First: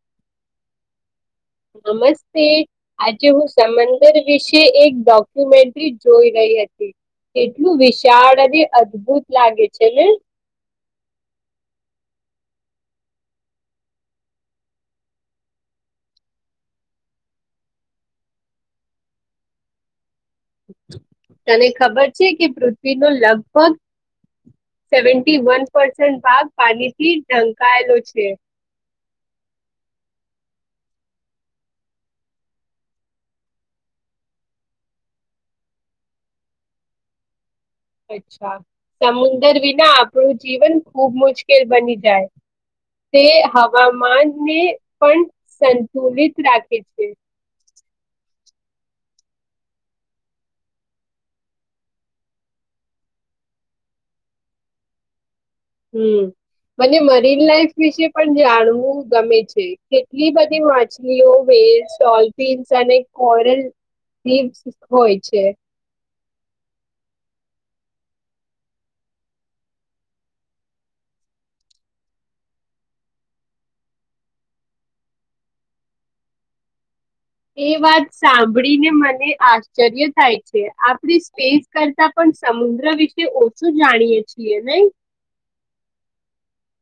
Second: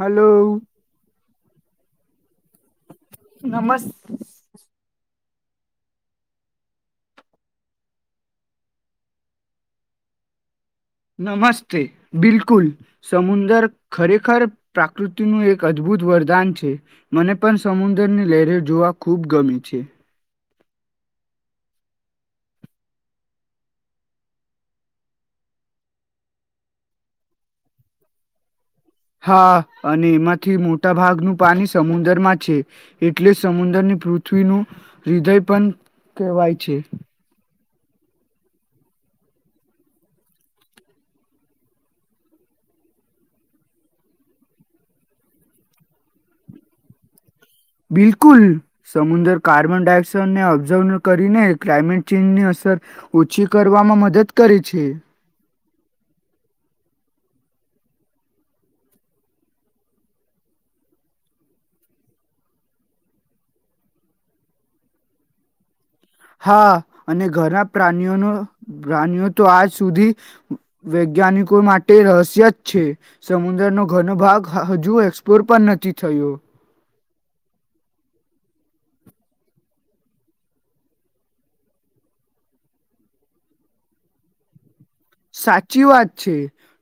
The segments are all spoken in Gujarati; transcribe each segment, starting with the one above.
હલો હલો નમસ્તે આજે હું નમસ સમંદર વિશે એક ડોક કયુમેન્ટ્રી જોઈ રહી હતી. કેટલું વિશાળ અને અદભુત લાગે છે ને? નમસ્તે. બિલકુલ સમુંદર ખરેખર પ્રાકૃતિનું એક અદભુત વરદાન છે. મને પણ સમુંદરની લહેરે જોવા ખૂબ ગમે છે. તને ખબર છે કે પૃથ્વીનો લગભગ સેવન્ટી વન પર્સેન્ટ ભાગ પાનીથી ઢંકાયેલો છે. હા અને એમાંથી મોટા ભાગનું પાણી સમુંદરમા છે. એટલે જ સમુંદરની પૃથ્વીનું હૃદય પણ કહેવાય છે. અચ્છા સમુંદર વિના આપણું જીવન ખુબ મુશ્કેલ બની જાય. તે હવામાનને પણ સંતુલિત રાખે છે. બિલકુલ સમુંદર કાર્બન ડાયોક્સાાઈડને ઓબ્ઝર્વ કરીને ક્લાઇમેટ ચેન્જની અસર ઓછી કરવામાં મદદ કરે છે. હમ મને મરીન લાઈફ વિશે પણ જાણવું ગમે છે. કેટલી બધી માછલીઓ વે ડોલ્ફિન્સ અને કોરલ વિડસ હોય છે. હા અને ઘણા પ્રાનીઓનો પ્રાનીઓ તો આજ સુધી વૈજ્ઞાનિકો માટે રહસ્ય જ છે. સમુંદર નો ઘનો ભાગ હજુ એક્સપ્લોર પણ નથી થયો. એ વાત સાંભળીને મને આશ્ચર્ય થાય છે. આપણી સ્પેસ કરતા પણ સમુદ્ર વિશે ઓછું જાણીએ છીએ નહીં. સાચી વાત છે.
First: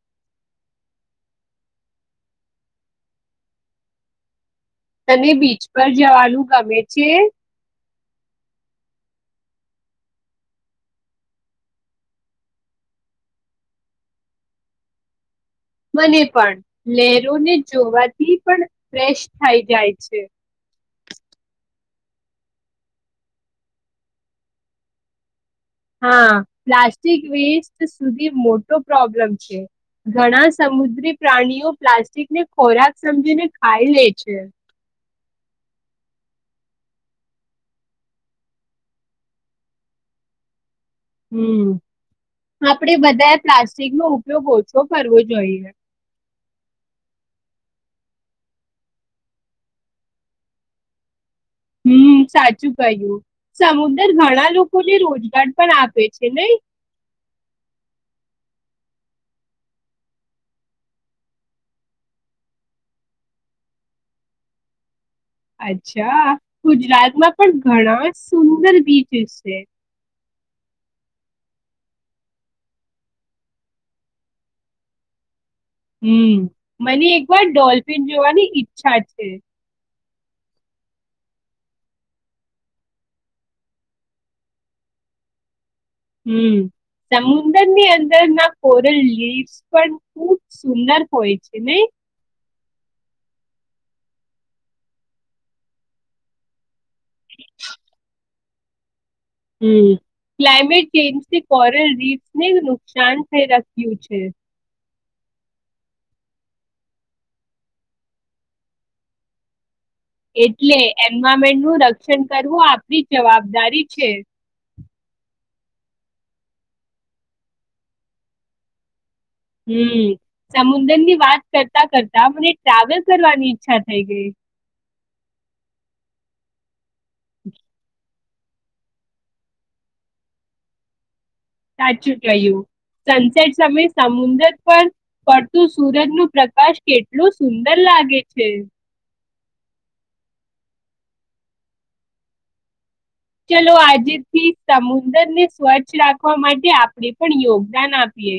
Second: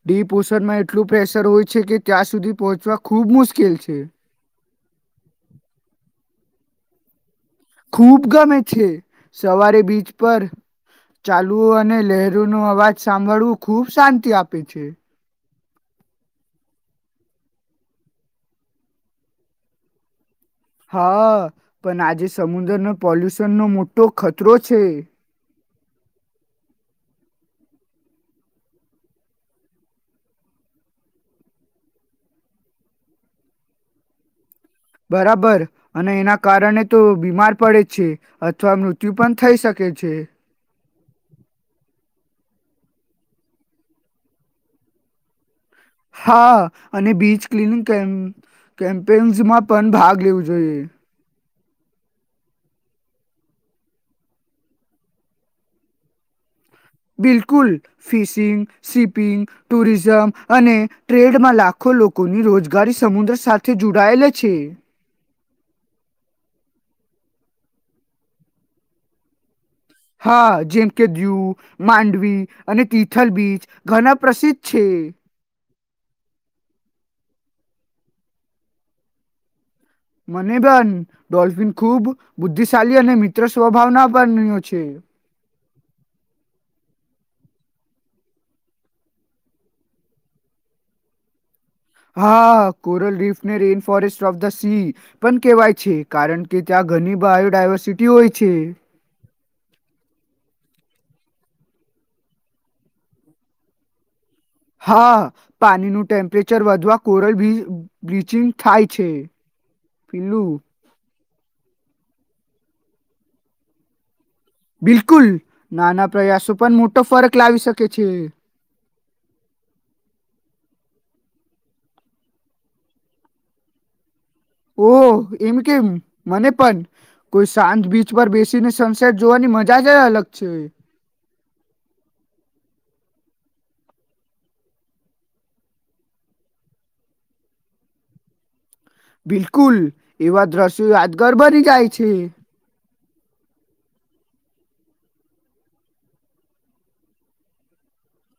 ડી પોષણમાં એટલું પ્રેશર હોય છે કે ત્યાં સુધી પહોંચવા ખૂબ મુશ્કેલ છે. તને બીચ પર જવાનું ગમે છે? ખૂબ ગમે છે. સવારે બીચ પર ચાલવું અને લહેરો નો અવાજ સાંભળવું ખૂબ શાંતિ આપે છે. મને પણ લહેરોને જોવાથી પણ ફ્રેશ થઈ જાય છે. હા પન આજે સમુંદરનો પોલ્યુશનનો મોટો ખતરો છે. હા પ્લાસ્ટિક વેસ્ટ સુધી મોટો પ્રોબ્લમ છે. ઘણા સમુદ્રી પ્રાણીઓ પ્લાસ્ટિકને ખોરાક સમજીને ખાઈ લે છે. બરાબર અને એના કારણે તો બીમાર પડે છે. અથવા મૃત્યુ પણ થઈ શકે છે. હમ આપડે બધાએ પ્લાસ્ટિકનો ઉપયોગ ઓછો કરવો જોઈએ. હા અને બીચ ક્લીનિંગ કેમ કેમ્પેન્સમાં પન ભાગ લેવું જોઈએ. હમ સાચું કહ્યું. સમુંદર ઘણા લોકોને રોજગાર પણ આપે છે નઈ. બિલકુલ. ફિશિંગ, શિપિંગ, ટુરિઝમ અને ટ્રેડમાં લાખો લોકોની રોજગારી સમુંદર સાથે જુડાયેલ છે. અચ્છા ગુજરાતમાં પણ ઘણા સુંદર બીચીસ છે. હા જેમ કે દીવ, માંડવી અને તીથલ બીચ ઘના પ્રસિદ્ધ છે. હમ મને એકવાર ડોલ્ફિન જોવાની ઈચ્છા છે. મને પન ડોલ્ફિન ખુબ બુદ્ધિશાલી અને મિત્ર સ્વભાવના પન બન્યો છે. હમ સમુંદરની અંદરના કોરલ લીડ્સ પન ખુબ સુંદર હોય છે નહી. હા કોરલ રીફને rain forest of the sea પન કહેવાય છે. કારન કે ત્યાં ઘરની બાયોડાયવર્સિટી હોય છે. હમ ક્લાઇમેટ ચેન્જથી કોરલ રીફને નુકસાન થઈ રખ્યું છે. હા પાનીનું ટેમ્પરેચર વધવા કોરલ બી બ્લીચિંગ થાય છે. પેલું એટલે એ એન્વાયરમેન્ટનું રક્ષણ કરવું આપણી જવાબદારી છે. બિલકુલ નાના પ્રયાસો પન મોટો ફરક લાવી શકે છે. હમ સમુંદરની વાત કરતા કરતા મને ટ્રાવેલ કરવાની ઈચ્છા થઈ ગઈ. ઓ એમ કેમ મને પણ કોઈ શાંત બીજ પર બેસીને સનસેટ જોવાની મજા જ અલગ છે. સાચું કહ્યું સનસેટ સમય સમુદ્ર પર પડતું સુરજ ન પ્રકાશ કેટલું સુંદર લાગે છે. બિલકુલ એવા દ્રશ્યો યાદગાર બની જાય છે. ચલો આજેથી સમુદ્રને સ્વચ્છ રાખવા માટે આપણે પણ યોગદાન આપીએ.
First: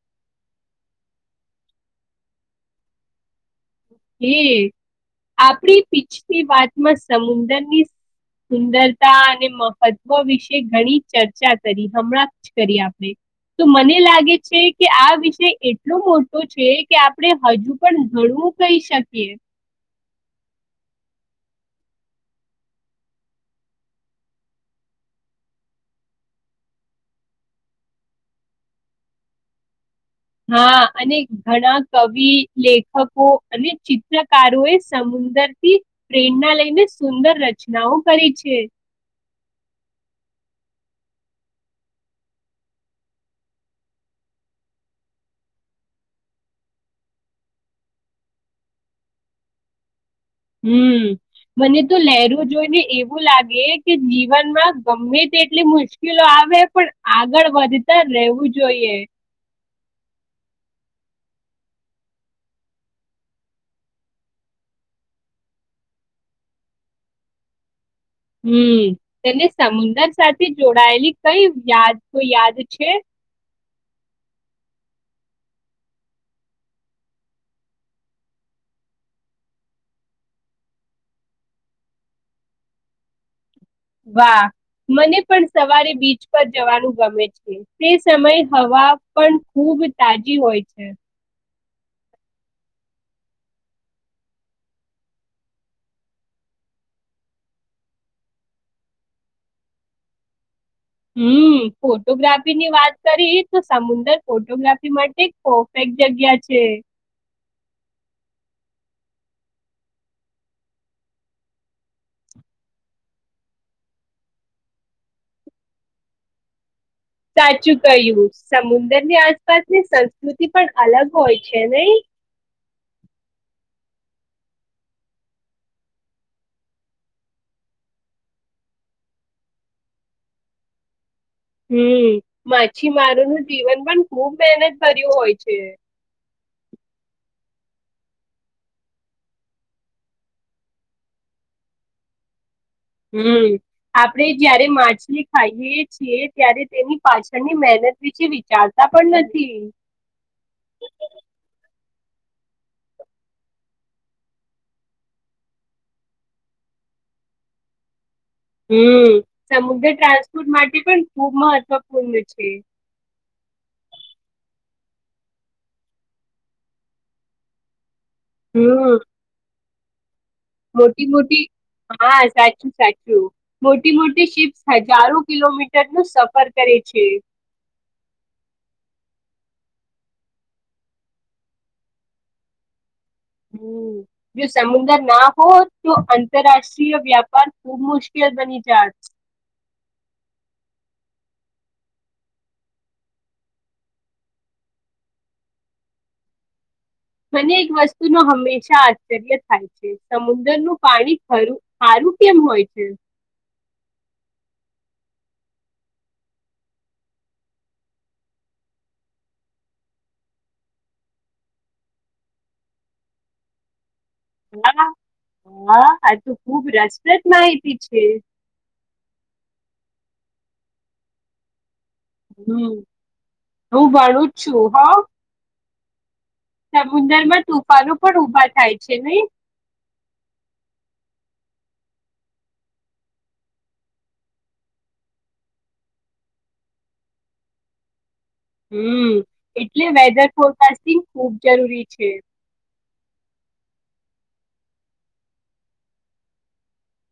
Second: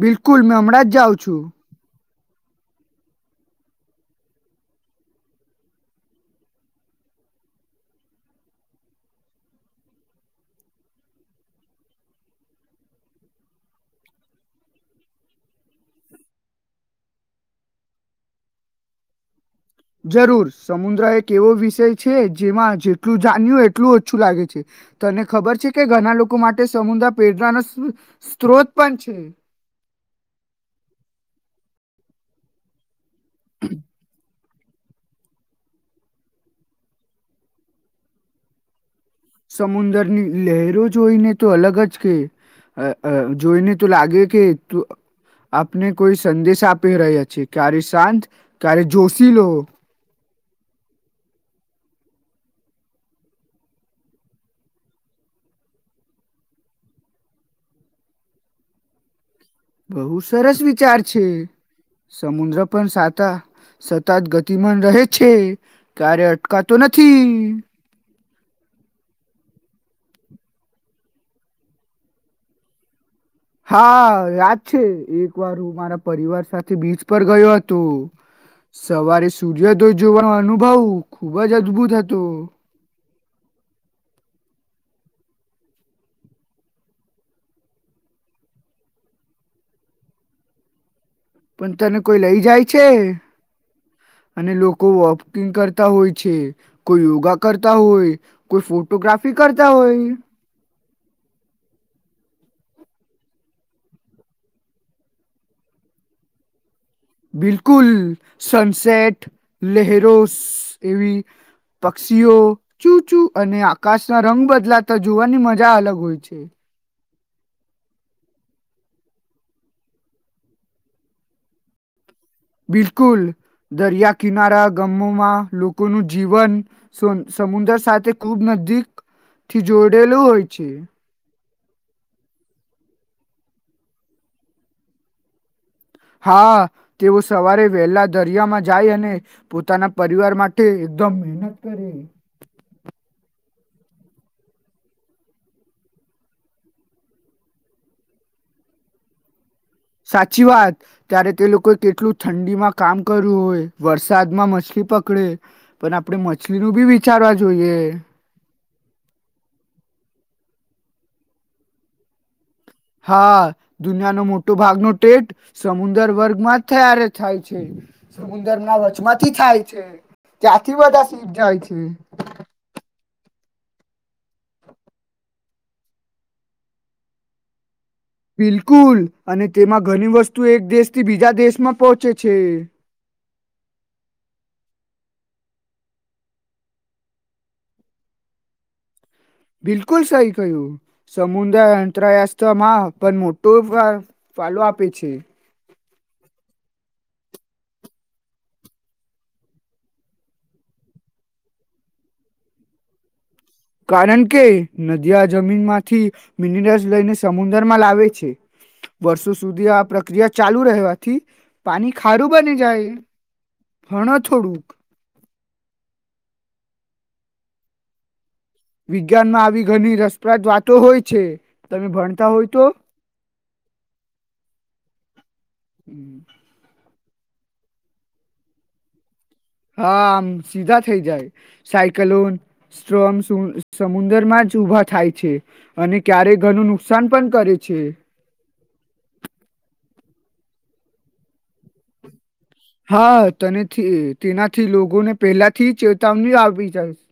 બિલકુલ મેં હમણાં જ જાઉં છું. હ આપણી પીછની વાતમાં સમુદરની સુંદરતા અને મહત્વ વિશે ઘણી ચર્ચા કરી હમણાં જ કરી આપણે તો મને લાગે છે કે આ વિષય એટલો મોટો છે કે આપણે હજુ પણ ઘણું કહી શકીએ. જરૂર સમુદ્ર એક એવો વિષય છે જેમાં જેટલું જાણ્યું એટલું ઓછું લાગે છે તને ખબર છે કે ઘણા લોકો માટે સમુદ્ર પેઢવાનો સ્ત્રોત પણ છે. હા અને ઘણા કવિ લેખકો અને ચિત્રકારો એ સમુંદરથી પ્રેરણા લઈને સુંદર રચનાઓ કરી છે. સમુદરની લહેરો જોઈને તો અલગ જ કે જોઈને તો લાગે કે આપને કોઈ સંદેશ આપી રહ્યા છે ક્યારે શાંત ક્યારે જોશી લો. હમ મને તો લહેરું જોઈને એવું લાગે કે જીવનમાં ગમે તેટલી મુશ્કેલો આવે પણ આગળ વધતા રહેવું જોઈએ. બહુ સરસ વિચાર છે સમુદ્ર પણ સાતા સતત ગતિમાન રહે છે ક્યારે અટકાતો નથી. હમ તેને સમુદ્ર સાથે જોડાયેલી કઈ યાદ તો યાદ છે. હા યાદ છે એક વાર હું મારા પરિવાર સાથે બીચ પર ગયો હતો સવારે સૂર્યોદય જોવાનો અનુભવ ખુબ જ અદભુત હતો. વાહ મને પણ સવારે બીચ પર જવાનું ગમે છે તે સમય હવા પણ ખૂબ તાજી હોય છે. પણ તને કોઈ લઈ જાય છે અને લોકો વોકિંગ કરતા હોય છે કોઈ યોગા કરતા હોય કોઈ ફોટોગ્રાફી કરતા હોય. હમ ફોટોગ્રાફીની વાત કરીએ તો સમુદર ફોટોગ્રાફી માટે પરફેક્ટ જગ્યા છે. બિલકુલ સનસેટ લહેરો એવી પક્ષીઓ ચૂ ચુ અને આકાશ ના રંગ બદલાતા જોવાની મજા અલગ હોય છે. સાચું કહ્યું સમુદરની આસપાસની સંસ્કૃતિ પણ અલગ હોય છે નહી. બિલકુલ દરિયા કિનારા ગમોમાં લોકોનું જીવન સમુદ્ર સાથે ખુબ નજીક થી જોડેલું હોય છે. હમ માછીમારુંનું જીવન પણ ખુબ મહેનત કરર્યું હોય છે. હા તેઓ સવારે વહેલા દરિયામાં જાય અને પોતાના પરિવાર માટે એકદમ મહેનત કરે. હમ્મ આપડે જયારે માછલી ખાઈએ છીએ ત્યારે તેની પાછળની મહેનત વિશે વિચારતા પણ નથી. સાચી વાત ત્યારે તે લોકોએ કેટલું ઠંડીમાં કામ કરું હોય વરસાદમાં મછલી પકડે પણ આપણે મછલીનું બી વિચારવા જોઈએ. હમ સમુદ્ર ટ્રાન્સપોર્ટ માટે પણ ખૂબ મહત્વપૂર્ણ છે. હા દુનિયાનો મોટો ભાગનો ટેટ સમુદર વર્ગમાં જ થય્યારે થાય છે. સમુંદર ના હમ વચમાંથી થાય. છે. ત્યાંથી બધા મોટી સીપ મોટી જાય છે હા સાચું સાચું. મોટી મોટી શિપ્સ હજારો કિલોમીટરનું સફર કરે છે. બિલકુલ અને તેમાં ઘણી વસ્તુ એક દેશથી બીજા દેશમાં પહોંચે છે. હમ જો સમુદ્ર ના હો તો આંતરરાષ્ટ્રીય વ્યાપાર ખુબ મુશ્કેલ બની જ. બિલકુલ સહી કહ્યું સમુદ્ર અંતરયાસ્ત્રમાં પણ મોટો ફળો આપે છે. મને એક વસ્તુ ન હંમેશા આશ્ચર્ય થાય છે સમુદ્રનું પાણી ખું ખારું કેમ હોય છે. કારણ કે નદીયા જમીન માંથી મિનરલ્સ લઈને સમુદરમાં લાવે છે વર્ષો સુધી આ પ્રક્રિયા ચાલુ રહેવાથી પાણી ખારું બની જાય. ભણો થોડુંક હા હા આતું. ખૂબ રસપ્રદ માહિતી છે. વિજ્ઞાન માં આવી ઘણી રસપ્રદ વાતો હોય છે. તમે ભણતા હોય તો હમ હું ભણું જ છું હ [inaudible] સમુદર માં તુફાનો પણ ઉભા થાય છે નહી. હા આમ સીધા થઈ જાય સાયક્લોન સ્ટ્રમ સમુદરમાં જ ઉઊભા થાય છે અને ક્યારેક ઘરનું નુકસાન પણ કરે છે. હમ એટલે વેધર ફોરકાસ્ટિંગ ખૂબ જરૂરી છે. હા તનેથી તેનાથી, લોકોને પહેલા થી ચેતાવણી આવી જાય છે.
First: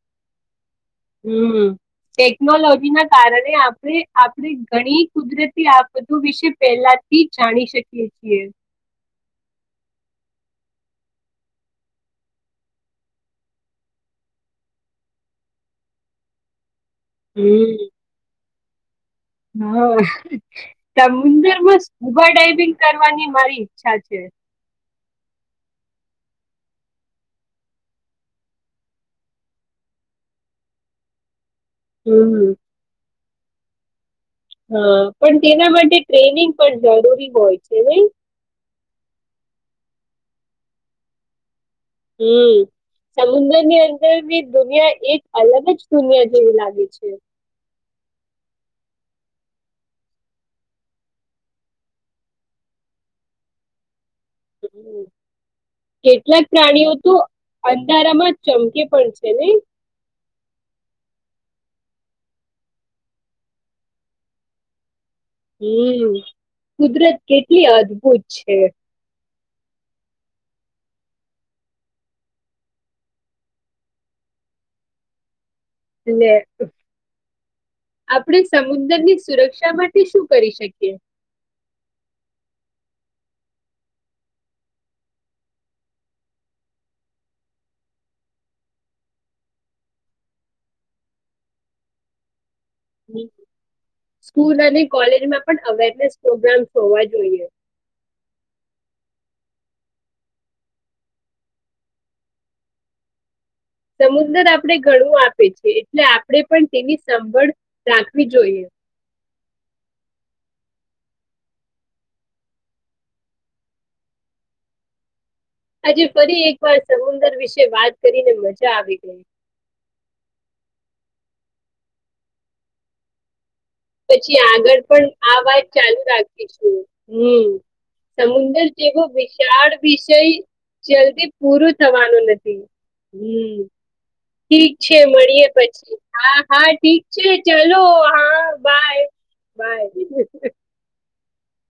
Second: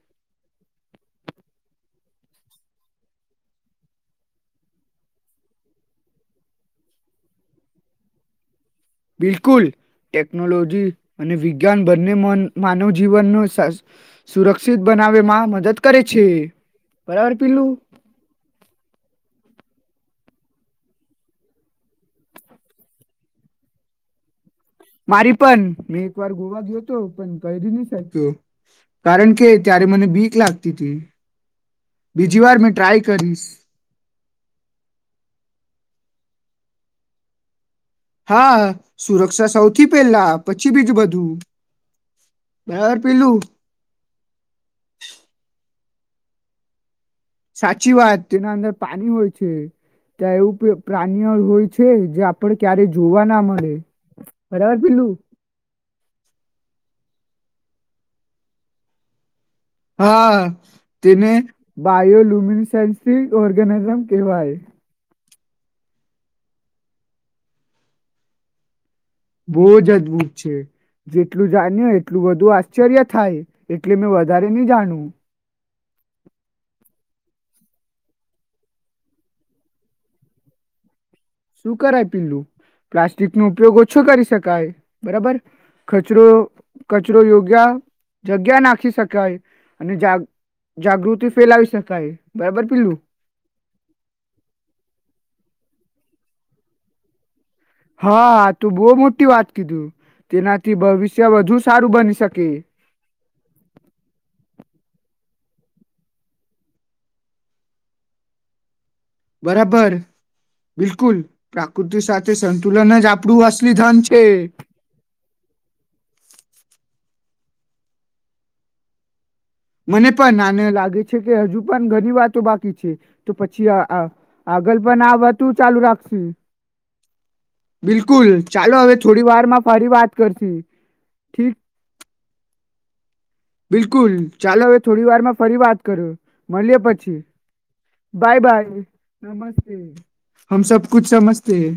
હમ ટેકનોલોજી ના કારણે આપણે, આપણે ઘણી કુદરતી આફતો વિશે પહેલાથી જાણી શકીએ છીએ. બિલકુલ ટેકનોલોજી અને વિજ્ઞાન બંને માનવ જીવનને સુરક્ષિત બનાવવામાં મદદ કરે છે. બરાબર પીલું? હમ હા, સમુંદર માં સ્કૂબા ડાઇવિંગ કરવાની મારી ઈચ્છા છે. મારી પણ મેં એક વાર ગોવા ગયો હતો. પણ કરી ન શક્યો કારણ કે, ત્યારે મને બીક લાગતી હતી. બીજી હમ વાર મેં ટ્રાય કરીશ. હા પણ, તેના માટે ટ્રેનિંગ પણ જરૂરી હોય છે. હા, સુરક્ષા સૌથી પેલા પછી બીજું બધું. હમ, બરાબર પેલું સમુદ્રની અંદર બી દુનિયા એક અલગ જ દુનિયા જેવી લાગે છે. સાચી વાત, તેના અંદર પાણી હોય છે. ત્યાં એવું પ્રાણીઓ હોય છે. જે આપડો ક્યારે જોવા ના મળે. બરાબર હમ. પેલું, કેટલાક પ્રાણીઓ તો અંધારામાં ચમકે પણ છે ને? હા, તેને બાયોલુમિનન્સ ઓર્ગેનીિઝમ કહેવાય. હમ, કુદરત કેટલી અદભુત છે. બહુ જ અદભૂત છે. જેટલું જાણ્યું એટલું બધું આશ્ચર્ય થાય, એટલે મેં વધારે નહી જાણું. એટલે [unintelligible] આપણે સમુદ્ર ની સુરક્ષા માટે શું કરી શકીએ? શું કરાય પીલું? પ્લાસ્ટિક નો ઉપયોગ ઓછું કરી શકાય, બરાબર કચરો કચરો યોગ્યા જગ્યા નાખી શકાય, અને જાગ જાગૃતિ ફેલાવી શકાય બરાબર? પેલું [unintelligible] સ્કૂલ અને કોલેજમાં પણ અવેર પ્રોગ્રામ્સ હોવા જોઈએ. હા, તું બહુ મોટી વાત કીધું. તેનાથી ભવિષ્ય વધુ સારું બની શકે. સમુદ્ર આપણે ઘણું આપે છે. એટલે આપણે પણ તેની સંભળ રાખવી જોઈએ. બરાબર, બિલકુલ પ્રાકૃતિ સાથે સંતુલન જ આપણું અસલી ધન છે. આજે ફરી એકવાર સમુદર વિશે વાત કરીને મજા આવી ગઈ. પણને લાગે છે કે હજુ, પણ ઘણી વાતો બાકી છે. પછી આ આ પછી આગળ પણ આ વાત ચાલુ રાખીશું, હમ બિલકુલ સમુદર ચાલો હવે જેવો થોડી વારમાં વિશાળ ફરી વાત વિષય કરશી જલ્દી ઠીક પૂરો થવાનો નથી. હમ બિલકુલ! ચાલો ઠીક હવે છે. થોડી વારમાં મળીએે ફરી વાત પછી, કરો હા હા મળીએ ઠીક પછી છે, ચલો હા બાય બાય. સમસ્તે